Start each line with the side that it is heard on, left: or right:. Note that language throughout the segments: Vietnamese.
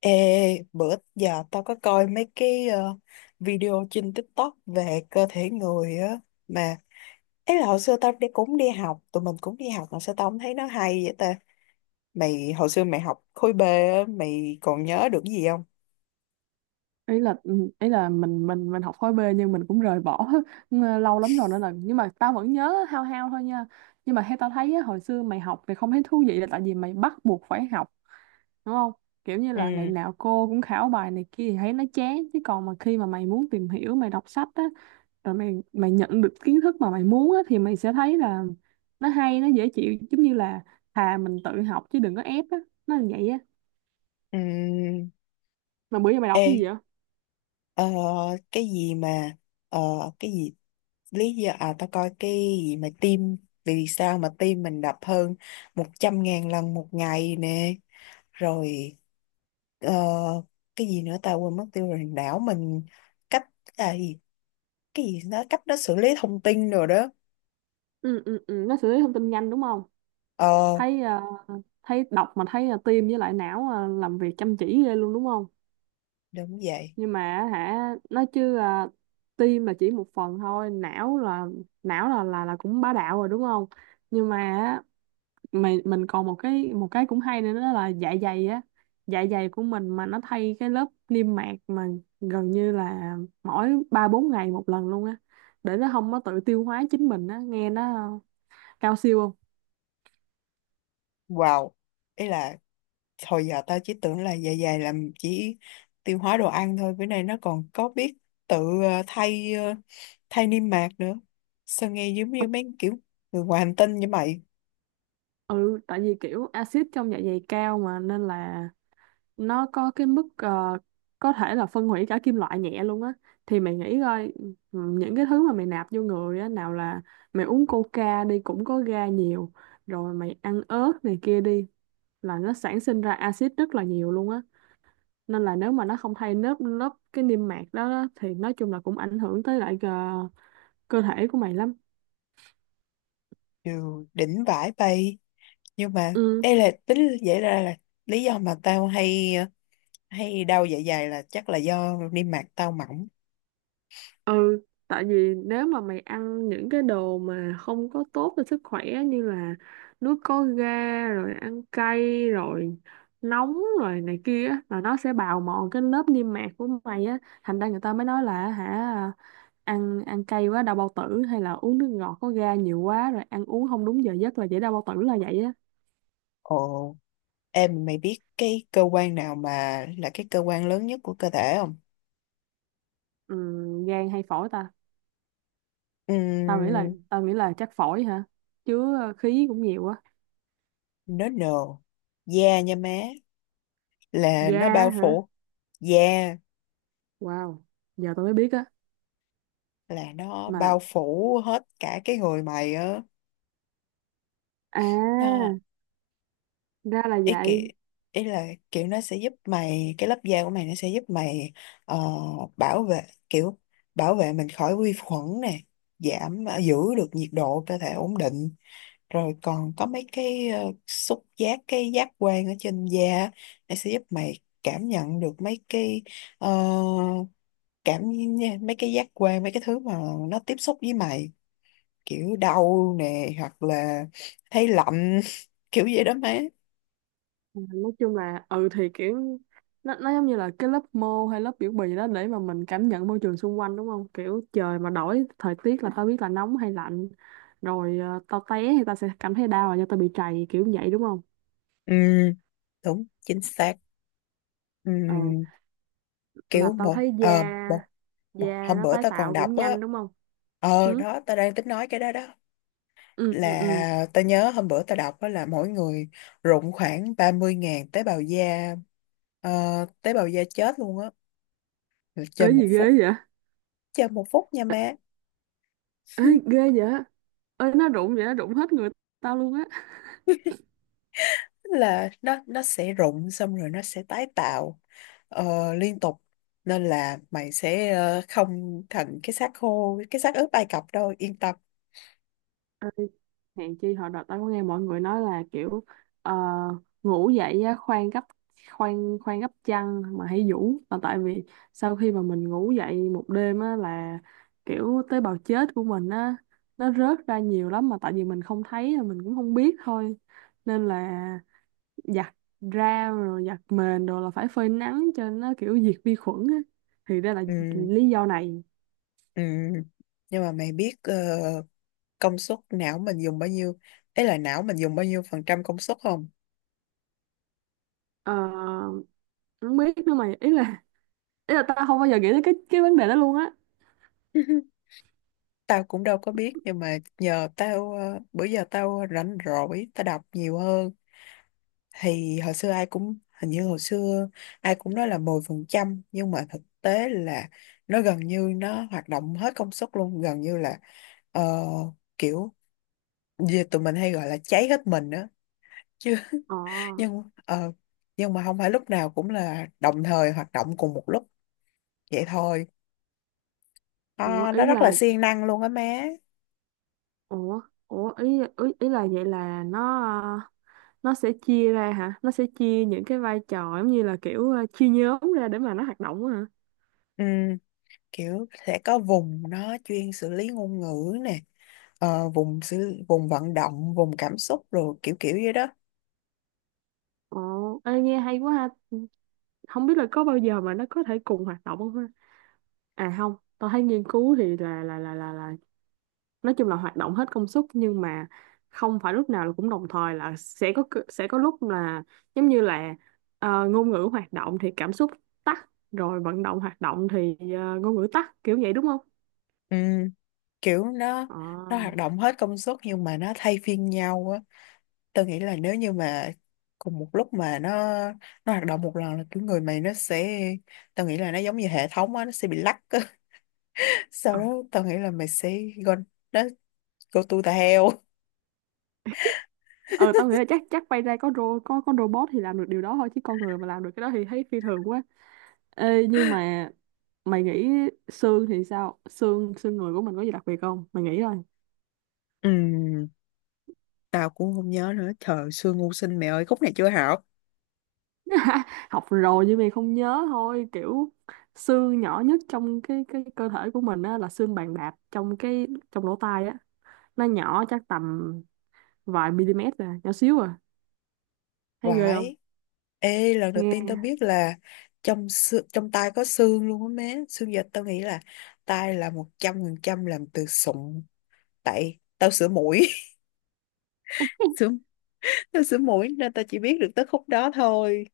left: Ê, bữa giờ tao có coi mấy cái video trên TikTok về cơ thể người á mà ấy là hồi xưa tao đi cũng đi học, tụi mình cũng đi học mà sao tao không thấy nó hay vậy ta. Mày hồi xưa mày học khối B á, mày còn nhớ được cái gì không?
right: Ý là mình học khối B nhưng mình cũng rời bỏ lâu lắm rồi nên là nhưng mà tao vẫn nhớ hao hao thôi nha. Nhưng mà theo tao thấy á, hồi xưa mày học thì không thấy thú vị là tại vì mày bắt buộc phải học đúng không. Kiểu như là ngày
left: Ừ.
right: nào cô cũng khảo bài này kia thì thấy nó chán, chứ còn mà khi mà mày muốn tìm hiểu mày đọc sách á, rồi mày mày nhận được kiến thức mà mày muốn á, thì mày sẽ thấy là nó hay, nó dễ chịu, giống như là thà mình tự học chứ đừng có ép á, nó là vậy á.
left: Ừ.
right: Mà bữa giờ mày đọc
left: Ê,
right: cái gì vậy?
left: ờ, cái gì mà ờ, cái gì, lý do, à tao coi cái gì mà tim, vì sao mà tim mình đập hơn một trăm ngàn lần một ngày nè. Rồi ờ, cái gì nữa ta, quên mất tiêu rồi, đảo mình cách, à, gì, cái gì, nó cách nó xử lý thông tin rồi đó.
right: Ừ, ừ, ừ, nó xử lý thông tin nhanh đúng không?
left: Ờ,
right: Thấy thấy đọc mà thấy tim với lại não làm việc chăm chỉ ghê luôn đúng không?
left: đúng vậy.
right: Nhưng mà hả, nói chứ tim là chỉ một phần thôi, não là não là cũng bá đạo rồi đúng không? Nhưng mà á, mình còn một cái cũng hay nữa, đó là dạ dày á. Dạ dày của mình mà nó thay cái lớp niêm mạc mà gần như là mỗi ba bốn ngày một lần luôn á, để nó không có tự tiêu hóa chính mình á, nghe nó cao siêu không?
left: Wow, ý là hồi giờ tao chỉ tưởng là dạ dày làm chỉ tiêu hóa đồ ăn thôi, bữa nay nó còn có biết tự thay, thay niêm mạc nữa, sao nghe giống như mấy kiểu người ngoài hành tinh như mày.
right: Ừ, tại vì kiểu axit trong dạ dày cao mà, nên là nó có cái mức có thể là phân hủy cả kim loại nhẹ luôn á. Thì mày nghĩ coi, ừ, những cái thứ mà mày nạp vô người á, nào là mày uống coca đi cũng có ga nhiều, rồi mày ăn ớt này kia đi, là nó sản sinh ra axit rất là nhiều luôn á. Nên là nếu mà nó không thay lớp lớp cái niêm mạc đó thì nói chung là cũng ảnh hưởng tới lại cơ thể của mày lắm.
left: Đều đỉnh vãi bay. Nhưng mà
right: Ừ,
left: đây là tính vậy ra là lý do mà tao hay hay đau dạ dày là chắc là do niêm mạc tao mỏng.
right: ừ, tại vì nếu mà mày ăn những cái đồ mà không có tốt cho sức khỏe như là nước có ga, rồi ăn cay, rồi nóng rồi này kia á, là nó sẽ bào mòn cái lớp niêm mạc của mày á, thành ra người ta mới nói là hả, ăn ăn cay quá đau bao tử, hay là uống nước ngọt có ga nhiều quá rồi ăn uống không đúng giờ giấc là dễ đau bao tử là vậy á.
left: Ồ, em mày biết cái cơ quan nào mà là cái cơ quan lớn nhất của cơ thể không?
right: Ừ, gan hay phổi ta? Tao nghĩ là
left: Ừm.
right: tao nghĩ là chắc phổi hả? Chứ khí cũng nhiều á.
left: Nó nồ, da nha má, là
right: Ga
left: nó bao
right: hả?
left: phủ da,
right: Wow, giờ tôi mới biết á.
left: là nó bao
right: Mà
left: phủ hết cả cái người mày á.
right: à,
left: Nó,
right: ra là
left: ý kiểu,
right: vậy.
left: ý là kiểu nó sẽ giúp mày, cái lớp da của mày nó sẽ giúp mày ờ, bảo vệ, kiểu bảo vệ mình khỏi vi khuẩn nè, giảm giữ được nhiệt độ cơ thể ổn định, rồi còn có mấy cái xúc giác, cái giác quan ở trên da, nó sẽ giúp mày cảm nhận được mấy cái ờ, cảm, mấy cái giác quan, mấy cái thứ mà nó tiếp xúc với mày, kiểu đau nè hoặc là thấy lạnh kiểu vậy đó má.
right: Nói chung là ừ, thì kiểu nó giống như là cái lớp mô hay lớp biểu bì đó, để mà mình cảm nhận môi trường xung quanh đúng không, kiểu trời mà đổi thời tiết là tao biết là nóng hay lạnh, rồi tao té thì tao sẽ cảm thấy đau là do tao bị trầy kiểu vậy đúng không?
left: Ừ, đúng chính xác. Ừ,
right: Ừ, mà
left: kiểu
right: tao
left: một
right: thấy da
left: một
right: da
left: hôm
right: nó
left: bữa
right: tái
left: tao còn
right: tạo cũng
left: đọc á.
right: nhanh đúng không?
left: Ờ
right: Ừ,
left: đó, tao đang tính nói cái đó đó,
right: ừ, ừ, ừ.
left: là ta nhớ hôm bữa ta đọc đó là mỗi người rụng khoảng ba mươi ngàn tế bào da, ờ, tế bào da chết luôn á. Rồi
right: Ê,
left: chơi
right: gì
left: một phút,
right: ghê vậy?
left: chơi một phút nha má.
right: Ê, ghê vậy. Ê, nó rụng vậy nó rụng hết người tao luôn
left: Là nó sẽ rụng xong rồi nó sẽ tái tạo liên tục, nên là mày sẽ không thành cái xác khô, cái xác ướp Ai Cập đâu, yên tâm.
right: á. Hèn chi hồi đợt tao có nghe mọi người nói là kiểu ờ, ngủ dậy á, khoan khoan gấp chăn mà hãy vũ, là tại vì sau khi mà mình ngủ dậy một đêm á, là kiểu tế bào chết của mình á, nó rớt ra nhiều lắm mà tại vì mình không thấy mình cũng không biết thôi. Nên là giặt ra rồi giặt mền rồi là phải phơi nắng cho nó kiểu diệt vi khuẩn á, thì đây là
left: Ừ.
right: lý do này.
left: Ừ. Nhưng mà mày biết công suất não mình dùng bao nhiêu, ấy là não mình dùng bao nhiêu phần trăm công suất không?
right: Ờ, không biết nữa mày, ý là tao không bao giờ nghĩ tới cái vấn đề đó luôn á.
left: Tao cũng đâu có biết, nhưng mà nhờ tao bữa giờ tao rảnh rỗi tao đọc nhiều hơn, thì hồi xưa ai cũng, hình như hồi xưa ai cũng nói là mười phần trăm, nhưng mà thực tế là nó gần như nó hoạt động hết công suất luôn, gần như là ờ, kiểu, về tụi mình hay gọi là cháy hết mình á chứ.
right: Ờ,
left: nhưng ờ, nhưng mà không phải lúc nào cũng là đồng thời hoạt động cùng một lúc vậy thôi.
right: ủa,
left: Ờ, nó
right: ý
left: rất là
right: là
left: siêng năng luôn á má.
right: ủa, ủa, ý ý, ý là vậy là nó nó sẽ chia ra hả? Nó sẽ chia những cái vai trò giống như là kiểu chia nhóm ra để mà nó hoạt động á hả?
left: Ừ, kiểu sẽ có vùng nó chuyên xử lý ngôn ngữ nè, vùng xử, vùng vận động, vùng cảm xúc, rồi kiểu kiểu vậy đó.
right: Ồ, ê, nghe hay quá ha. Không biết là có bao giờ mà nó có thể cùng hoạt động không ha? À không, tôi thấy nghiên cứu thì là nói chung là hoạt động hết công suất, nhưng mà không phải lúc nào là cũng đồng thời, là sẽ có sẽ có lúc là giống như là ngôn ngữ hoạt động thì cảm xúc tắt, rồi vận động hoạt động thì ngôn ngữ tắt kiểu vậy đúng không?
left: Ừ, kiểu nó
right: Ờ,
left: nó hoạt động hết công suất nhưng mà nó thay phiên nhau á. Tôi nghĩ là nếu như mà cùng một lúc mà nó hoạt động một lần là kiểu người mày nó sẽ, tôi nghĩ là nó giống như hệ thống á, nó sẽ bị lắc á. Sau
right: ờ.
left: đó tôi nghĩ là mày sẽ go, nó go to the hell.
right: Ờ, tao nghĩ là chắc chắc bay ra có ro có robot thì làm được điều đó thôi, chứ con người mà làm được cái đó thì thấy phi thường quá. Ê, nhưng mà mày nghĩ xương thì sao? Xương Xương người của mình có gì đặc biệt không? Mày nghĩ thôi.
left: Ừ, tao cũng không nhớ nữa, trời xưa ngu sinh mẹ ơi, khúc này chưa học.
right: Học rồi nhưng mà không nhớ thôi. Kiểu xương nhỏ nhất trong cái cơ thể của mình á là xương bàn đạp, trong cái trong lỗ tai á. Nó nhỏ chắc tầm vài mm à, nhỏ xíu à. Thấy ghê không?
left: Vãi. Ê, lần đầu tiên tao
right: Nghe.
left: biết là trong tai có xương luôn á má. Xương dịch tao nghĩ là tai là 100% làm từ sụn. Tại tao sửa mũi. Sửa, tao sửa mũi nên tao chỉ biết được tới khúc đó thôi.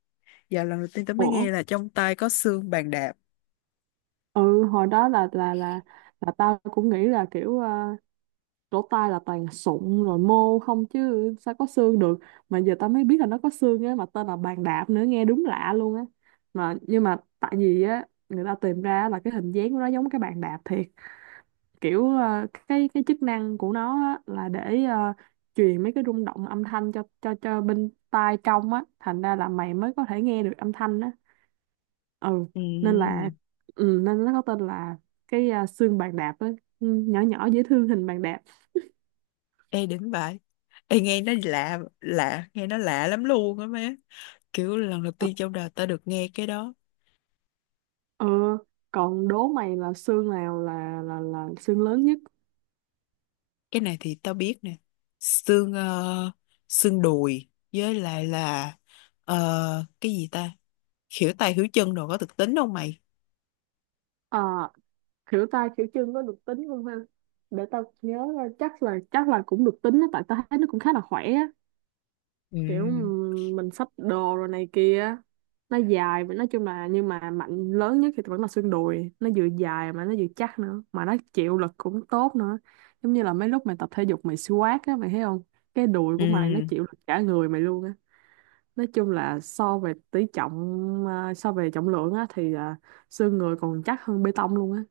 left: Giờ lần đầu tiên tao mới
right: ủa,
left: nghe là trong tai có xương bàn đạp.
right: ừ, hồi đó là tao cũng nghĩ là kiểu lỗ tai là toàn sụn rồi mô không, chứ sao có xương được. Mà giờ tao mới biết là nó có xương á, mà tên là bàn đạp nữa, nghe đúng lạ luôn á. Mà nhưng mà tại vì á, người ta tìm ra là cái hình dáng của nó giống cái bàn đạp thiệt. Kiểu cái chức năng của nó á, là để truyền mấy cái rung động âm thanh cho bên tai trong á, thành ra là mày mới có thể nghe được âm thanh á. Ừ, nên
left: Ừ.
right: là ừ, nên nó có tên là cái xương bàn đạp á. Ừ, nhỏ nhỏ dễ thương, hình bàn đạp. Ừ.
left: Ê đỉnh vậy. Ê nghe nó lạ, lạ, nghe nó lạ lắm luôn á má. Kiểu lần đầu tiên trong đời tao được nghe cái đó.
right: Ờ, còn đố mày là xương nào là xương lớn nhất?
left: Cái này thì tao biết nè, xương xương đùi với lại là cái gì ta, khỉu tay khỉu chân đồ có thực tính không mày?
right: Ờ, khỉu tay khỉu chân có được tính không ha? Để tao nhớ coi, chắc là cũng được tính á, tại tao thấy nó cũng khá là khỏe á. Kiểu
left: Ừ.
right: mình xách đồ rồi này kia, nó dài và nói chung là, nhưng mà mạnh lớn nhất thì vẫn là xương đùi, nó vừa dài mà nó vừa chắc nữa, mà nó chịu lực cũng tốt nữa. Giống như là mấy lúc mày tập thể dục mày squat á, mày thấy không? Cái đùi của mày nó
left: Ừ.
right: chịu lực cả người mày luôn á. Nói chung là so về tỷ trọng, à, so về trọng lượng á thì à, xương người còn chắc hơn bê tông luôn á.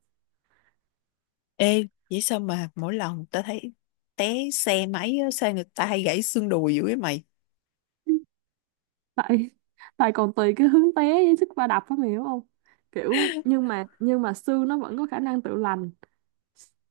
left: Ê vậy sao mà mỗi lần tao thấy té xe máy á, sao người ta hay gãy xương đùi dữ vậy mày?
right: Tại Tại còn tùy cái hướng té với sức va đập á, mày hiểu không? Kiểu nhưng mà xương nó vẫn có khả năng tự lành.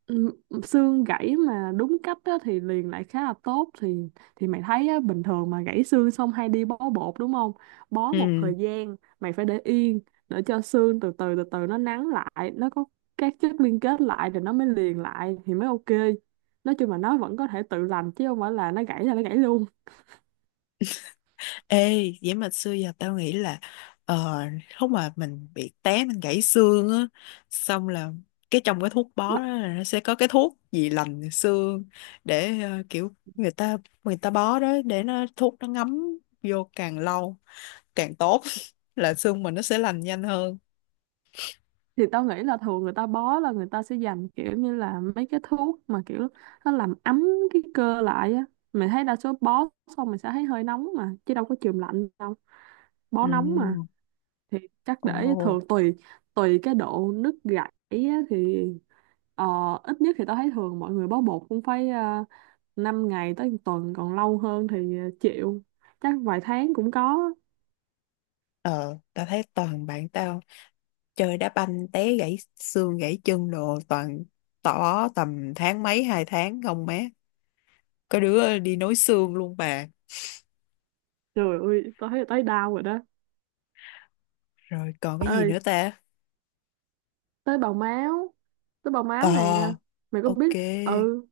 right: Ừm, xương gãy mà đúng cách á, thì liền lại khá là tốt. Thì mày thấy á, bình thường mà gãy xương xong hay đi bó bột đúng không. Bó một
left: Ừ.
right: thời gian mày phải để yên để cho xương từ từ từ từ nó nắn lại, nó có các chất liên kết lại rồi nó mới liền lại thì mới ok. Nói chung là nó vẫn có thể tự lành chứ không phải là nó gãy luôn.
left: Ê, vậy mà xưa giờ tao nghĩ là ờ, lúc mà mình bị té mình gãy xương á, xong là cái trong cái thuốc bó đó là nó sẽ có cái thuốc gì lành xương để kiểu người ta, người ta bó đó để nó thuốc nó ngấm vô càng lâu càng tốt là xương mình nó sẽ lành nhanh hơn.
right: Thì tao nghĩ là thường người ta bó là người ta sẽ dành kiểu như là mấy cái thuốc mà kiểu nó làm ấm cái cơ lại á. Mình thấy đa số bó xong mình sẽ thấy hơi nóng mà, chứ đâu có chườm lạnh đâu,
left: Ừ.
right: bó nóng mà. Thì chắc
left: Ồ.
right: để thường tùy tùy cái độ nứt gãy á, thì ờ, ít nhất thì tao thấy thường mọi người bó bột cũng phải uh, 5 ngày tới một tuần, còn lâu hơn thì chịu, chắc vài tháng cũng có.
left: Ờ, tao thấy toàn bạn tao chơi đá banh té gãy xương gãy chân đồ toàn tỏ tầm tháng mấy hai tháng không má. Có đứa đi nối xương luôn bà.
right: Trời ơi tao thấy tao đau rồi đó.
left: Rồi còn cái gì
right: Ê,
left: nữa ta?
right: tới bào máu tới bào máu nè,
left: Ờ.
right: mày có
left: Ok.
right: biết. Ừ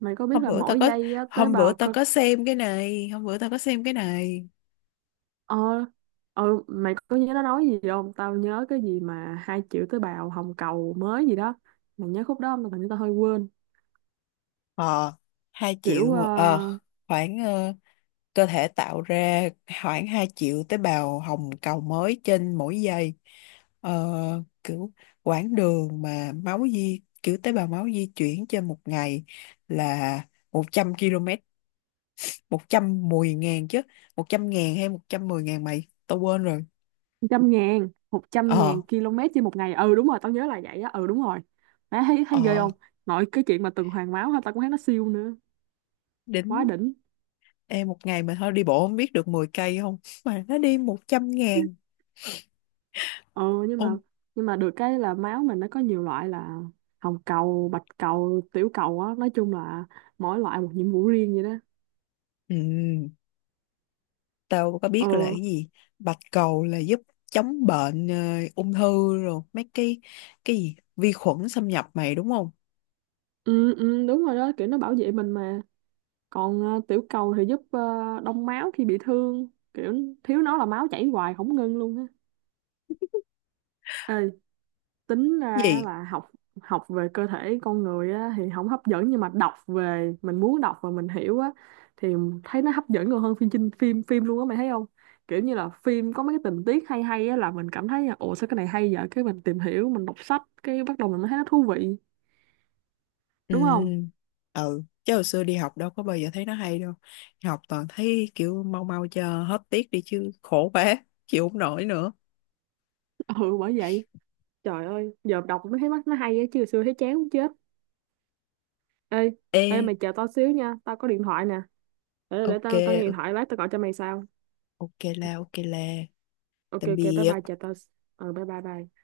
right: mày có biết
left: hôm
right: là
left: bữa tao
right: mỗi
left: có
right: giây á, tế
left: hôm bữa
right: bào
left: tao
right: cơ
left: có xem cái này hôm bữa tao có xem cái này.
right: ờ ừ, mày có nhớ nó nói gì không, tao nhớ cái gì mà 2 triệu tế bào hồng cầu mới gì đó, mày nhớ khúc đó không, tao hình như tao hơi quên.
left: Ờ. Hai
right: Kiểu
left: triệu, ờ, khoảng cơ thể tạo ra khoảng 2 triệu tế bào hồng cầu mới trên mỗi giây. ờ, kiểu quãng đường mà máu di, kiểu tế bào máu di chuyển trên một ngày là 100 km. Một trăm mười ngàn chứ, 100 ngàn hay 110 ngàn mày, tao quên rồi.
right: trăm ngàn một trăm
left: Ờ.
right: ngàn km trên một ngày, ừ đúng rồi tao nhớ là vậy á, ừ đúng rồi. Má thấy thấy ghê
left: Ờ,
right: không? Nội cái chuyện mà tuần hoàn máu ha, tao cũng thấy nó siêu nữa, quá
left: đính.
right: đỉnh.
left: Em một ngày mà thôi đi bộ không biết được 10 cây không mà nó đi 100 ngàn.
right: Ờ, nhưng mà
left: Ôm.
right: được cái là máu mình nó có nhiều loại, là hồng cầu, bạch cầu, tiểu cầu á, nói chung là mỗi loại một nhiệm vụ riêng vậy đó.
left: Ừ, tao có
right: Ờ,
left: biết là cái gì, bạch cầu là giúp chống bệnh ung thư rồi mấy cái gì vi khuẩn xâm nhập mày đúng không?
right: ừ, ừ đúng rồi đó, kiểu nó bảo vệ mình mà. Còn tiểu cầu thì giúp đông máu khi bị thương. Kiểu thiếu nó là máu chảy hoài không ngưng luôn á. Ê, tính ra
left: Gì.
right: là học học về cơ thể con người á thì không hấp dẫn, nhưng mà đọc về mình muốn đọc và mình hiểu á, thì thấy nó hấp dẫn còn hơn phim. Chinh phim phim luôn á, mày thấy không, kiểu như là phim có mấy cái tình tiết hay hay á, là mình cảm thấy là ồ sao cái này hay vậy, cái mình tìm hiểu mình đọc sách, cái bắt đầu mình mới thấy nó thú vị
left: Ừ.
right: đúng không.
left: Ừ chứ hồi xưa đi học đâu có bao giờ thấy nó hay đâu, học toàn thấy kiểu mau mau cho hết tiết đi chứ khổ quá, chịu không nổi nữa.
right: Ừ, bởi vậy, trời ơi giờ đọc mới thấy mắt nó hay á, chứ hồi xưa thấy chán muốn chết. Ê, ê,
left: Ê.
right: mày chờ tao xíu nha, tao có điện thoại nè, để
left: Ok,
right: tao tao nghe điện
left: ok.
right: thoại, lát tao gọi cho mày sau.
left: Ok là, ok là.
right: Ok,
left: Tạm
right: ok, bye
left: biệt.
right: bye, chờ tao. Ừ, bye bye bye.